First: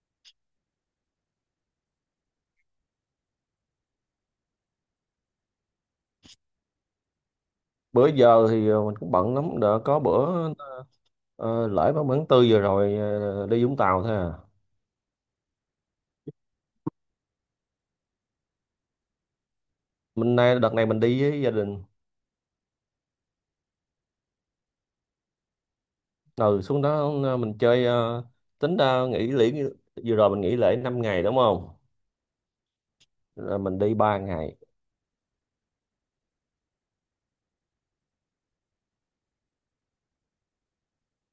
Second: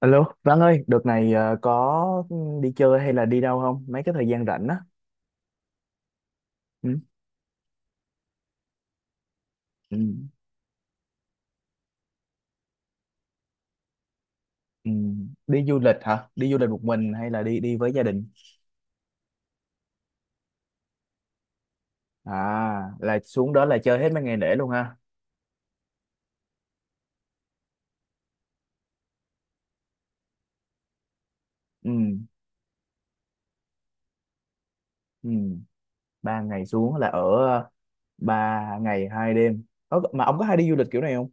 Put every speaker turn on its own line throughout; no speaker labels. Alo, Văn ơi, đợt này có đi chơi hay là đi đâu không? Mấy cái thời gian rảnh á. Ừ.
Bữa giờ thì mình cũng bận lắm. Đã
Ừ.
có bữa lễ 30/4 vừa rồi đi Vũng Tàu thôi à.
Ừ. Đi du lịch hả? Đi du lịch một mình hay là đi đi với gia đình?
Mình nay Đợt này mình đi với gia đình.
À, là xuống đó là chơi hết mấy ngày lễ luôn ha.
Ừ, xuống đó mình chơi, tính ra nghỉ lễ vừa rồi mình nghỉ lễ 5 ngày, đúng không?
Ừ.
Là mình đi 3 ngày.
Ừ. Ba ngày xuống là ở ờ, 3 ngày 2 đêm. Ơ, mà ông có hay đi du lịch kiểu này không?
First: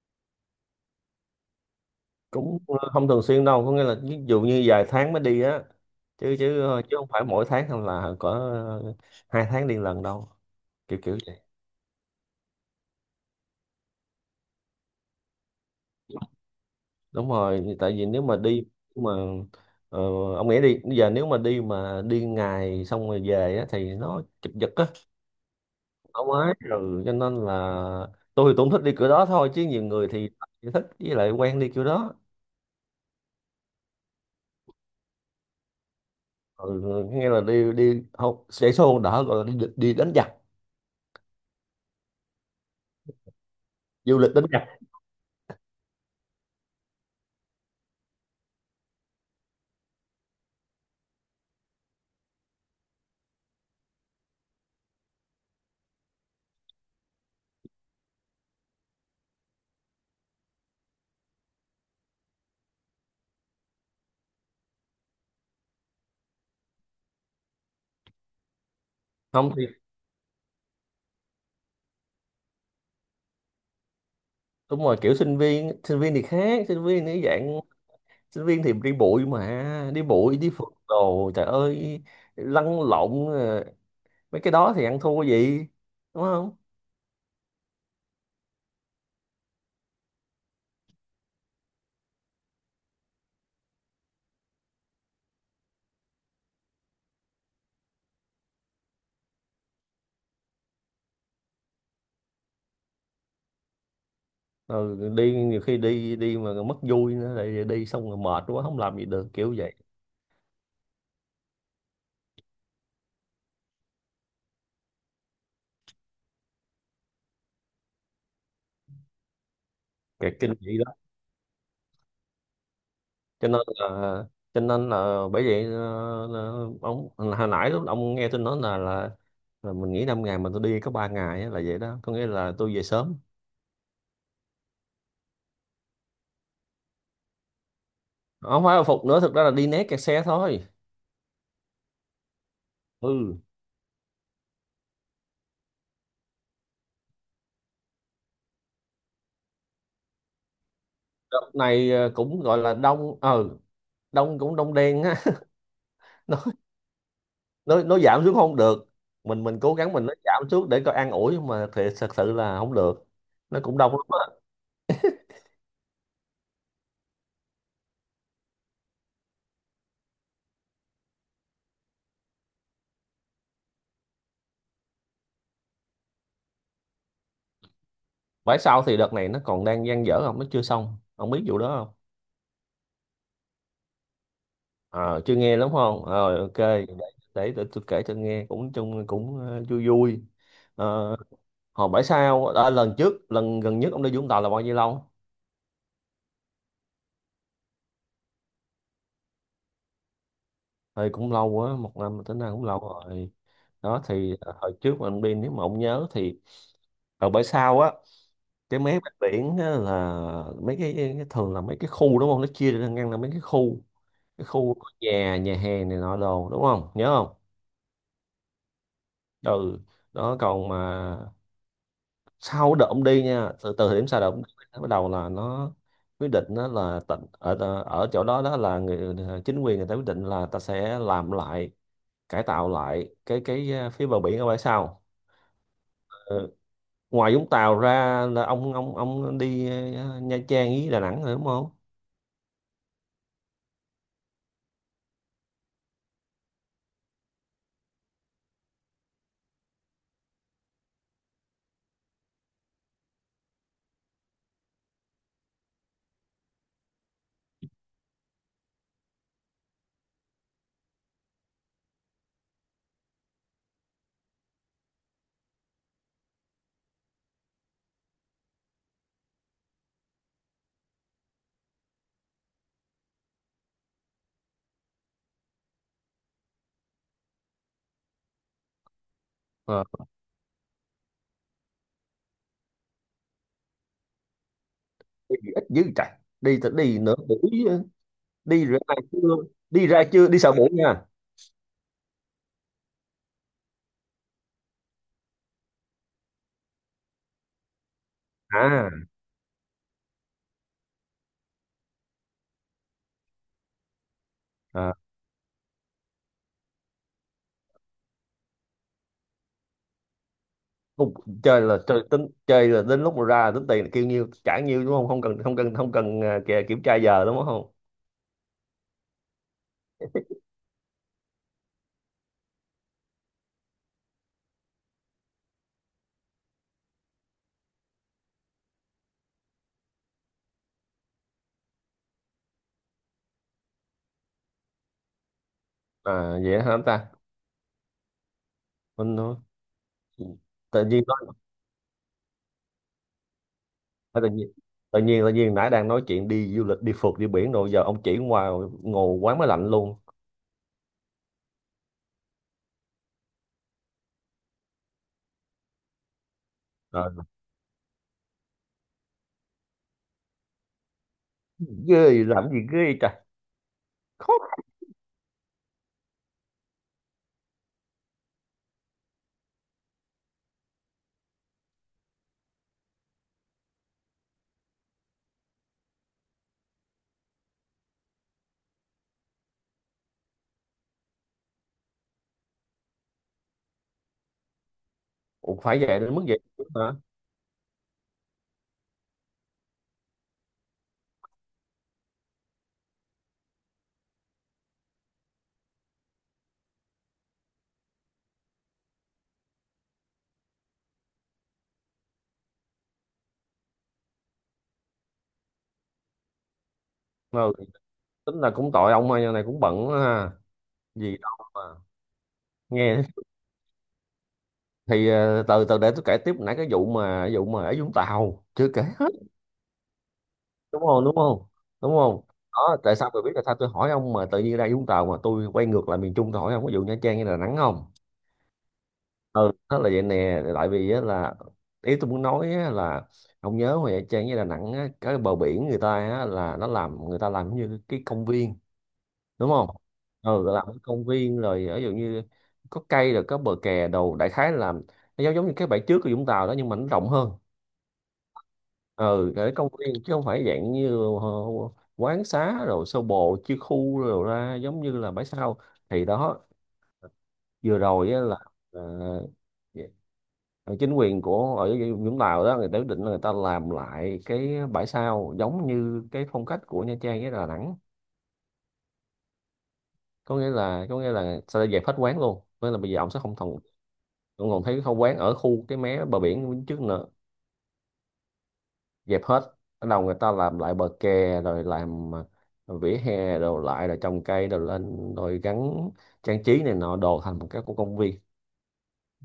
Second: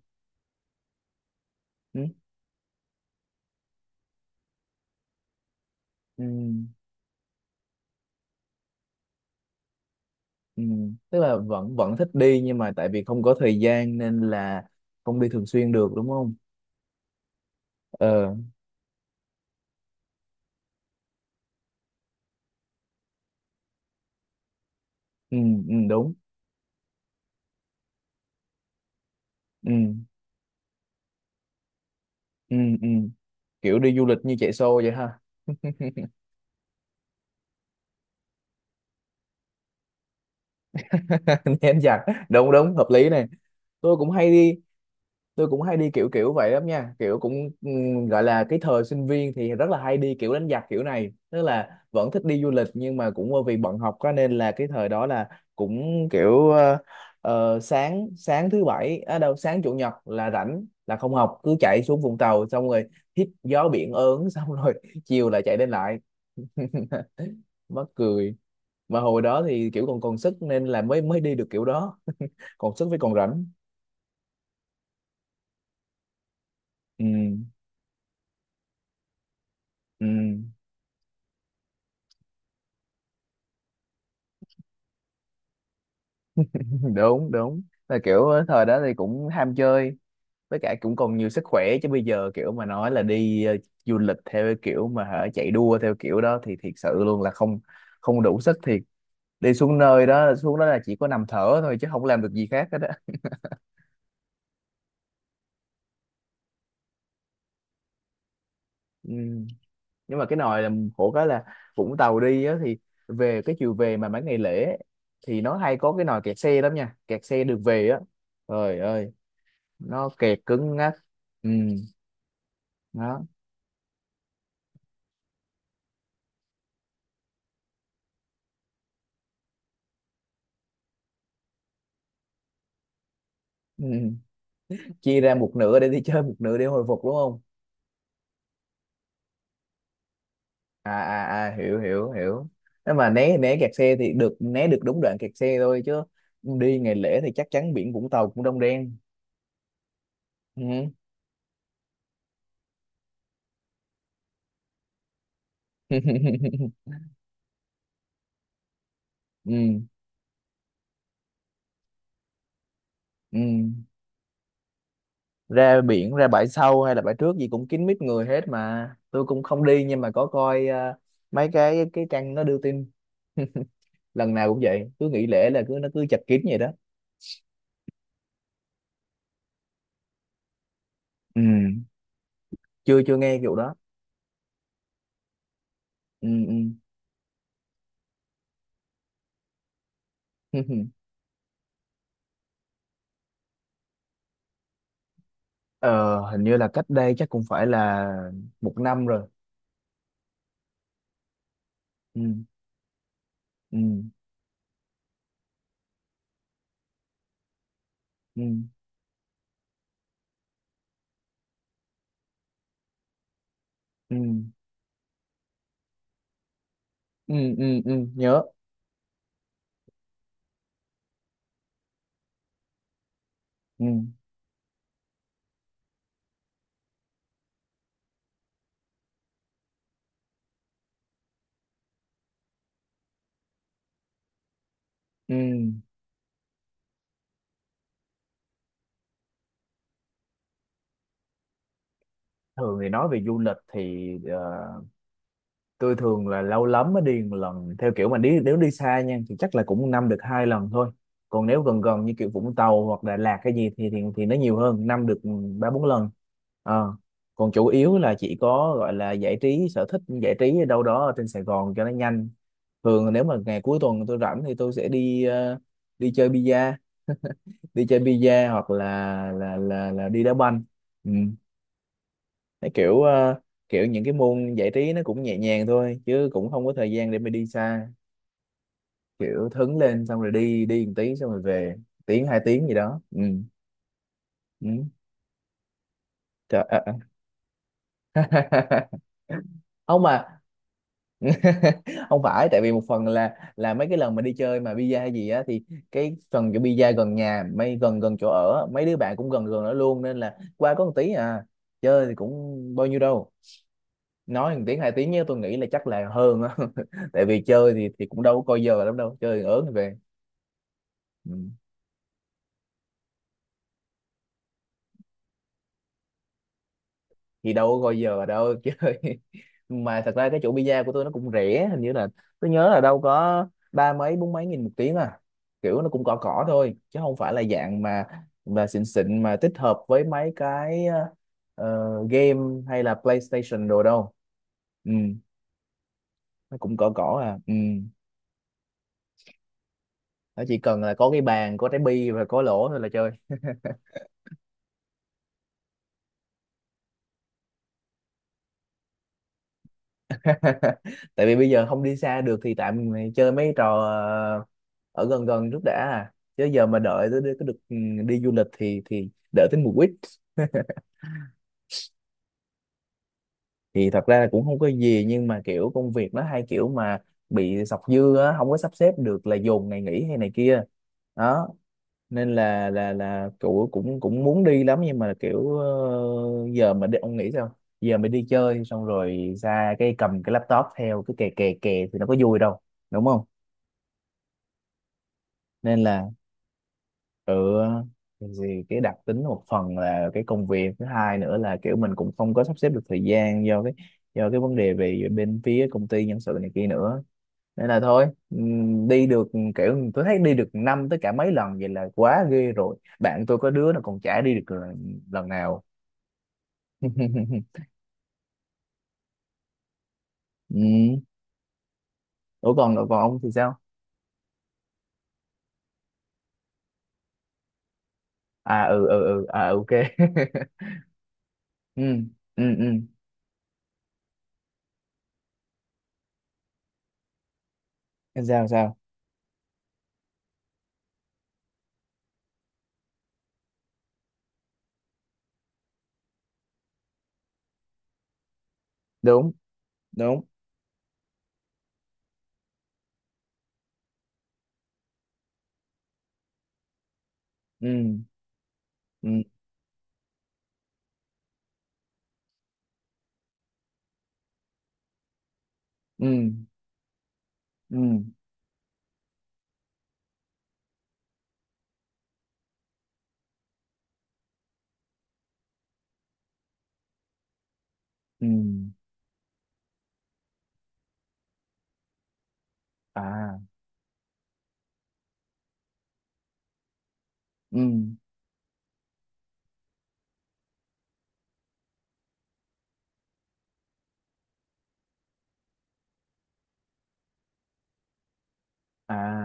Ừ.
Cũng không thường xuyên đâu, có nghĩa là ví dụ như vài tháng mới đi á.
Ừ.
Chứ chứ ờ, chứ không phải mỗi tháng hay là có 2 tháng đi lần đâu,
Ừ.
kiểu kiểu
Tức là
vậy.
vẫn vẫn thích đi nhưng mà tại vì không có thời gian nên là không đi thường xuyên được đúng không?
Đúng rồi, tại vì nếu
Ờ.
mà đi mà ờ, ông nghĩ đi bây giờ nếu mà đi ngày xong rồi về á, thì nó chụp giật á.
Ừ. Ừ. Đúng.
Không ấy, rồi cho nên là tôi thì tôi cũng thích đi kiểu đó thôi, chứ
Ừ.
nhiều người thì chỉ thích với lại quen đi kiểu đó.
Ừ. Ừ. Kiểu đi du lịch như chạy xô vậy ha.
Ừ, nghe là đi đi học sẽ xôn đỡ gọi là đi đánh giặc.
Nén giặc, đúng đúng, hợp lý này. tôi cũng
Du
hay
lịch đánh
đi
giặc.
tôi cũng hay đi kiểu kiểu vậy lắm nha, kiểu cũng gọi là cái thời sinh viên thì rất là hay đi kiểu đánh giặc kiểu này, tức là vẫn thích đi du lịch nhưng mà cũng bởi vì bận học quá nên là cái thời đó là cũng kiểu sáng sáng thứ bảy, à đâu, sáng chủ nhật là rảnh là không học cứ chạy xuống Vũng Tàu xong rồi hít gió biển ớn xong rồi chiều lại chạy đến lại mắc cười. Mà hồi đó
Không thì
thì kiểu còn còn sức nên là mới mới đi được kiểu đó. Còn sức với còn rảnh.
đúng rồi, kiểu sinh viên thì khác, sinh
Ừ.
viên thì dạng sinh viên thì đi bụi, mà đi
Ừ.
bụi đi phượt đồ trời ơi, lăn lộn, mấy cái đó thì ăn thua gì, đúng không?
Đúng đúng, là kiểu thời đó thì cũng ham chơi, với cả cũng còn nhiều sức khỏe. Chứ bây giờ kiểu mà nói là đi du lịch theo cái kiểu mà hả, chạy đua theo kiểu đó thì thiệt sự luôn là không không đủ sức thiệt. Đi xuống nơi đó, xuống đó là chỉ có nằm thở thôi chứ không làm được gì khác hết á.
Rồi đi nhiều khi đi đi mà mất vui nữa, lại đi xong rồi mệt quá không làm gì
Ừ.
được, kiểu vậy.
Nhưng mà cái nồi là khổ cái là Vũng Tàu đi á, thì về cái chiều về mà mấy ngày lễ ấy, thì nó hay có cái nồi kẹt xe lắm nha, kẹt xe được về á, trời ơi, nó
Cái
kẹt
kinh
cứng
dị đó.
ngắc. Ừ. Đó.
Cho nên là cho nên là bởi vậy là ông hồi nãy lúc ông nghe tôi nói là mình nghỉ 5 ngày mà tôi đi có 3 ngày á, là vậy đó, có nghĩa là tôi về sớm.
Ừ. Chia ra một nửa để đi chơi, một nửa để hồi phục đúng không?
Không phải là phục nữa, thực ra là đi né kẹt xe thôi.
À à à, hiểu hiểu hiểu. Nếu mà né
Ừ.
né kẹt xe thì được né được đúng đoạn kẹt xe thôi chứ. Đi ngày lễ thì chắc chắn biển Vũng Tàu cũng đông đen. Ừ.
Đợt này cũng gọi là đông, đông cũng đông đen á. Nó giảm xuống không được, mình cố
Ừ.
gắng, mình nó giảm xuống để coi an ủi nhưng mà thì thật sự là không được.
Ừ.
Nó cũng đông lắm á.
Ra biển, ra bãi sau hay là bãi trước gì cũng kín mít người hết. Mà tôi cũng không đi nhưng mà có coi mấy cái trang nó đưa tin, lần nào cũng vậy, cứ nghỉ lễ là cứ nó cứ chật kín vậy đó.
Phải sau thì đợt này nó còn đang dang dở không, nó chưa xong, không
Ừ.
biết vụ đó không?
Chưa chưa nghe vụ đó.
Ờ, chưa nghe lắm. Không,
Ừ.
rồi
Ừ.
ok, để tôi kể cho nghe, cũng chung cũng vui vui. Ờ, Hồi bãi sau à, lần trước lần gần nhất ông đi Vũng Tàu là bao nhiêu lâu?
ờ hình như là cách đây chắc cũng phải là một năm rồi.
Thì cũng lâu quá, một
Ừ.
năm tính ra cũng lâu rồi.
Ừ.
Đó thì hồi trước mà ông đi nếu mà ông nhớ thì ở bãi sau á,
Ừ.
cái mé bên biển á là cái thường là mấy cái khu, đúng không, nó chia ra ngăn là mấy cái khu.
Ừ.
Cái khu có nhà nhà hàng này nọ đồ, đúng không, nhớ không?
Ừ. Ừ, ừ. Nhớ.
Ừ, đó. Còn mà sau đợt ông đi nha, từ
Ừ.
từ thời điểm sau đợt ông đi nó bắt đầu là nó quyết định đó là tỉnh ở ở chỗ đó, đó là người chính quyền người ta quyết định là ta sẽ làm lại, cải tạo lại cái phía bờ biển ở bãi sau.
Ừ.
Ờ, Ngoài Vũng Tàu ra là ông đi Nha Trang với Đà Nẵng rồi, đúng không?
Thường thì nói về du lịch thì tôi thường là lâu lắm mới đi một lần, theo kiểu mà đi nếu đi xa nha thì chắc là cũng năm được hai lần thôi. Còn nếu gần, gần như kiểu Vũng Tàu hoặc Đà Lạt cái gì thì thì nó nhiều hơn, năm được 3 4 lần. Ờ. Còn chủ yếu là chỉ có gọi là giải trí, sở thích giải trí ở đâu đó ở trên Sài Gòn cho nó nhanh. Thường nếu mà ngày cuối tuần tôi rảnh thì tôi sẽ đi chơi bida đi chơi bida hoặc là là đi đá banh. Ừ. Thấy kiểu kiểu những cái môn giải trí nó cũng nhẹ nhàng thôi chứ cũng không có thời gian để mà đi xa, kiểu thấn
Ờ.
lên xong rồi đi đi một tí xong rồi về, tiếng hai tiếng gì đó. Ừ. Ừ.
Đi ít dữ trời. Đi
Trời.
thì
À.
đi nửa buổi á, đi ra
À.
trưa, đi
Không
ra chưa đi
mà
sau buổi nha.
không phải, tại vì một phần là mấy cái lần mà đi chơi mà pizza hay gì á, thì cái phần chỗ pizza gần nhà, mấy gần gần chỗ ở á, mấy
À,
đứa bạn cũng gần gần đó luôn, nên là qua có một tí à, chơi thì cũng bao nhiêu đâu, nói một tiếng hai
à
tiếng nhé, tôi nghĩ là chắc là hơn á. Tại vì chơi thì cũng đâu có coi giờ lắm đâu, chơi ớn về.
không,
Ừ.
chơi là chơi, tính chơi là đến lúc mà ra là tính tiền là kêu nhiêu trả nhiêu, đúng không, không cần, không cần, không cần, à, kìa, kiểm tra giờ, đúng
Thì đâu
không?
có coi giờ đâu, chơi. Mà thật ra cái chỗ pizza của tôi nó cũng rẻ, hình như là tôi nhớ là đâu có ba mấy bốn mấy nghìn một tiếng à, kiểu nó cũng cỏ cỏ thôi chứ không phải là dạng mà xịn xịn mà tích hợp với mấy cái game hay là PlayStation đồ đâu. Ừ.
À,
Nó
vậy hả
cũng
anh
cỏ
ta,
cỏ à. Ừ.
mình nói,
Nó chỉ cần
tự
là
nhiên
có
nói
cái bàn, có trái bi và có lỗ thôi là chơi.
à, tự nhiên nãy đang nói chuyện đi du lịch đi phượt đi biển, rồi giờ ông chỉ ngoài ngồi quán máy lạnh luôn.
Tại vì bây giờ không đi xa được thì tạm mày chơi mấy trò ở gần gần trước đã à, chứ giờ mà đợi
À,
tới được ừ, đi du lịch thì đợi tới mùa quýt.
ghê làm gì ghê trời.
Thì thật ra là
Khó.
cũng không có gì, nhưng mà kiểu công việc nó hay kiểu mà bị sọc dư á, không có sắp xếp được là dồn ngày nghỉ hay này kia. Đó. Nên là cậu cũng cũng muốn đi lắm, nhưng mà kiểu giờ mà đi ông nghĩ sao, giờ mà đi chơi xong rồi ra cái cầm cái laptop theo cái kè kè kè thì nó có vui đâu, đúng không?
Ủa, phải
Nên
vậy
là
đến mức vậy hả?
tự cái gì, cái đặc tính một phần là cái công việc, thứ hai nữa là kiểu mình cũng không có sắp xếp được thời gian do cái vấn đề về bên phía công ty nhân sự này kia nữa. Nên là thôi, đi được, kiểu tôi thấy đi được năm tới cả mấy lần vậy là quá ghê rồi, bạn tôi có đứa nó còn chả đi được lần lần nào.
Ờ, Tính là cũng tội ông ơi, này cũng bận quá ha,
Ừ.
gì đâu mà
Ủa, còn còn
nghe.
ông thì sao?
Thì từ từ để tôi kể tiếp nãy cái vụ mà ở Vũng Tàu
À,
chưa kể
ừ ừ
hết,
ừ, à, ok.
đúng không, đúng không,
Ừ.
đúng không?
Ừ. Ừ.
Đó tại sao tôi biết là sao tôi hỏi ông mà tự nhiên ra Vũng Tàu mà tôi quay ngược lại miền Trung, tôi hỏi ông có vụ Nha Trang hay Đà Nẵng không.
Sao sao?
Ừ, đó là vậy nè, tại vì á là ý tôi muốn nói á là ông nhớ hồi Nha Trang với Đà Nẵng á, cái bờ biển người ta á, là nó làm, người ta làm như cái công viên,
Đúng
đúng không?
đúng.
Ừ, làm ở công viên rồi, ví dụ như có cây rồi có bờ kè đồ, đại khái là nó giống giống như cái bãi trước của Vũng Tàu đó, nhưng mà nó rộng hơn.
Ừ. Ừ.
Ừ, để công viên chứ không phải dạng như quán xá rồi sơ bộ chia khu rồi ra giống như là bãi sau, thì
Ừ.
đó.
Ừ.
Vừa rồi á là ờ, ờ, chính quyền của ở Vũng Tàu đó người ta quyết định là người ta làm lại cái bãi sau giống như cái phong cách của Nha Trang với Đà Nẵng.
Ừ.
Có nghĩa là sẽ dẹp hết quán luôn, có nghĩa là bây giờ ông sẽ không
À.
còn không còn thấy không, quán ở khu cái mé bờ biển bên trước nữa,
Ừ.
dẹp hết. Bắt đầu người ta làm lại bờ kè rồi làm vỉa hè rồi lại rồi trồng cây rồi lên rồi gắn trang trí này nọ đồ thành một cái của công viên.
À,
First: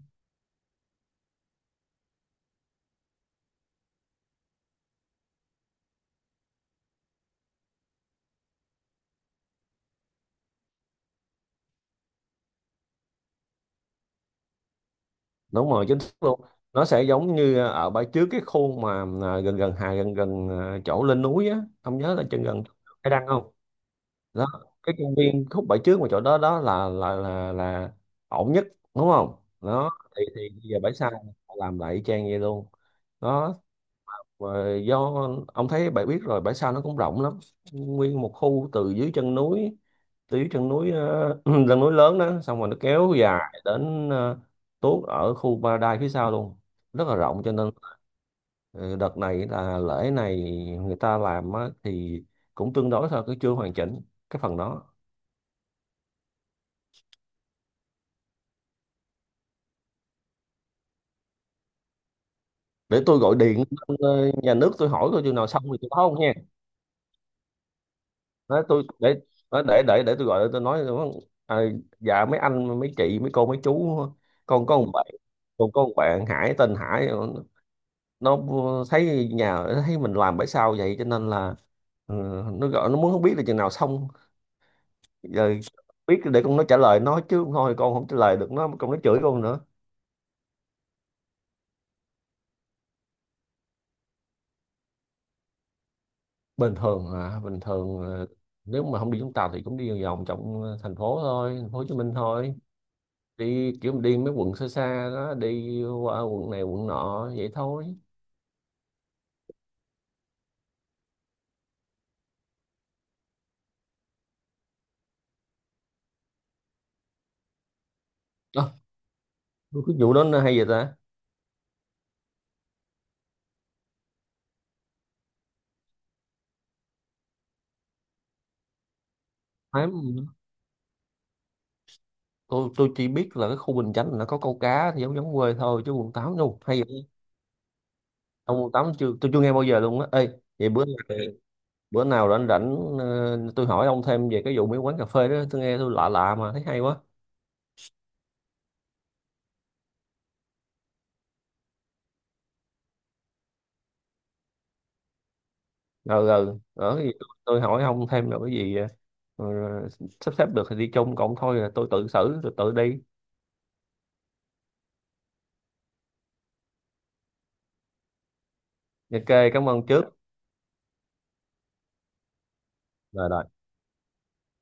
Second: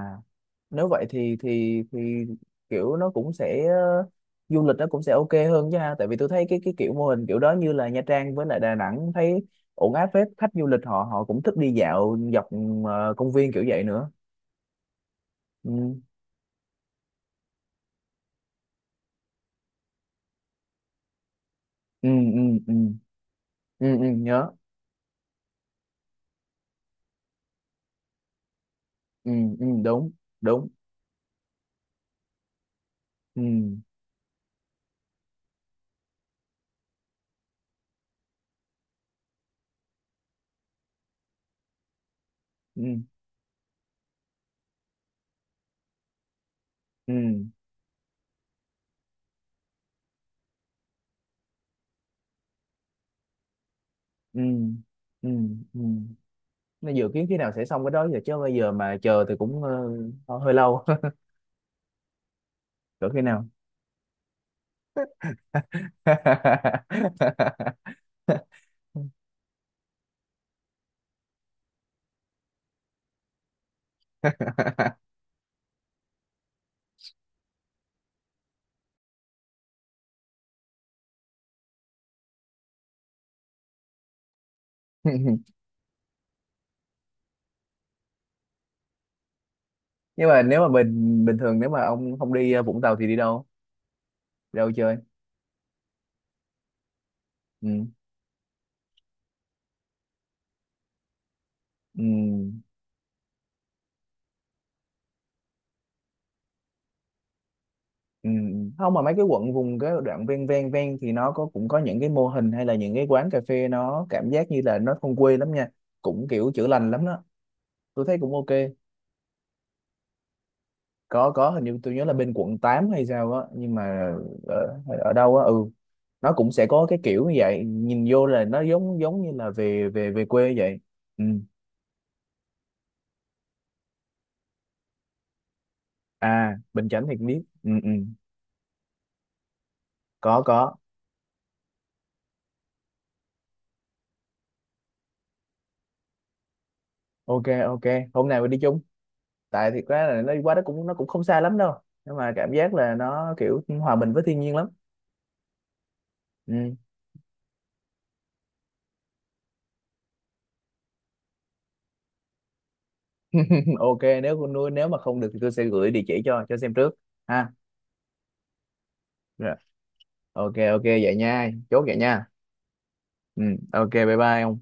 nếu vậy thì kiểu nó cũng sẽ du lịch nó cũng sẽ ok hơn chứ ha. Tại vì tôi thấy cái kiểu mô hình kiểu đó như là Nha Trang với lại Đà Nẵng, thấy ổn áp phết, khách du lịch họ họ cũng thích đi dạo dọc công viên kiểu vậy nữa. Ừ.
Đúng rồi, chính xác luôn. Nó sẽ giống như ở bãi trước cái khu mà gần gần gần gần chỗ lên núi á, ông
Ừ.
nhớ là
Ừ.
chừng gần
Ừ.
cái đăng không?
Ừ, ừ.
Đó,
Nhớ.
cái công viên khúc bãi trước mà chỗ đó đó là ổn nhất, đúng
Ừ.
không?
Ừ.
Đó
Đúng
thì bây
đúng.
giờ bãi sau họ làm lại y chang vậy luôn.
Ừ.
Đó, và do ông thấy, bạn biết rồi, bãi sau nó cũng rộng lắm, nguyên một khu từ dưới chân núi, từ dưới chân núi uh, chân núi lớn đó, xong rồi nó
Ừ.
kéo dài đến tuốt ở khu Paradise phía sau luôn, rất
Ừ.
là rộng. Cho nên ờ, đợt này là lễ này người ta làm á, thì cũng tương đối thôi, cứ chưa hoàn chỉnh
Ừ.
cái phần đó.
Ừ. Ừ. Nó dự kiến khi nào sẽ xong cái đó giờ, chứ bây giờ mà chờ thì cũng hơi lâu.
Để
Cỡ
tôi
khi
gọi
nào?
điện lên, nhà nước tôi hỏi coi chừng nào xong thì tôi báo ông nha. Nói tôi để nói để tôi gọi, tôi nói à, dạ mấy anh mấy chị mấy cô mấy chú, con có một bạn con có một bạn Hải tên Hải, nó thấy nhà thấy mình làm bãi sao vậy cho nên là, ừ, nó gọi nó muốn không biết là chừng nào xong giờ, biết để con nó trả lời nó chứ không thôi con không trả lời được nó, con nó chửi con nữa.
Nhưng mà nếu mà bình bình thường, nếu mà ông không đi Vũng Tàu thì đi đâu, đi đâu chơi?
Bình thường à,
Ừ.
nếu mà không đi chúng ta thì cũng đi vòng vòng trong thành phố thôi, thành phố Hồ Chí
Ừ.
Minh thôi, đi kiểu đi mấy quận xa xa đó, đi qua quận này quận nọ vậy thôi.
Ừ. Không mà mấy cái quận vùng cái đoạn ven ven ven thì nó có, cũng có những cái mô hình hay là những cái quán cà phê, nó cảm giác như là nó thôn quê lắm nha, cũng kiểu chữa lành lắm đó, tôi thấy cũng ok.
Ờ, cái vụ đó nó hay vậy ta.
Có, hình như tôi nhớ là bên quận 8 hay sao á, nhưng mà ở đâu á. Ừ. Nó cũng sẽ có cái kiểu như vậy, nhìn vô là nó giống giống như là về
Thám,
về về quê vậy. Ừ.
tôi chỉ biết là cái khu Bình Chánh là có câu cá thì giống giống quê thôi, chứ quận 8
À,
đâu hay
Bình Chánh
vậy.
thì biết. Ừ, ừ.
Ông quận 8 chưa, tôi chưa nghe bao giờ luôn á, ê.
Có
Vậy
có.
bữa nào rảnh rảnh tôi hỏi ông thêm về cái vụ mấy quán cà phê đó, tôi nghe tôi lạ lạ mà thấy hay quá.
Ok ok, hôm nào mình đi chung. Tại thiệt ra là nó đi qua đó cũng, nó cũng không xa lắm đâu, nhưng mà cảm giác là nó kiểu hòa mình với thiên nhiên lắm.
Rồi rồi
Ừ.
ở cái gì tôi hỏi ông thêm rồi cái gì ờ, sắp xếp được thì đi chung, cộng thôi là tôi tự xử tôi tự đi.
Ok, nếu con nuôi, nếu mà không được thì tôi sẽ gửi địa chỉ cho xem trước ha.
Ok,
Rồi.
cảm ơn trước.
Ok ok, vậy nha, chốt vậy nha.
Rồi,
Ừ.
rồi.
Ok, bye bye ông.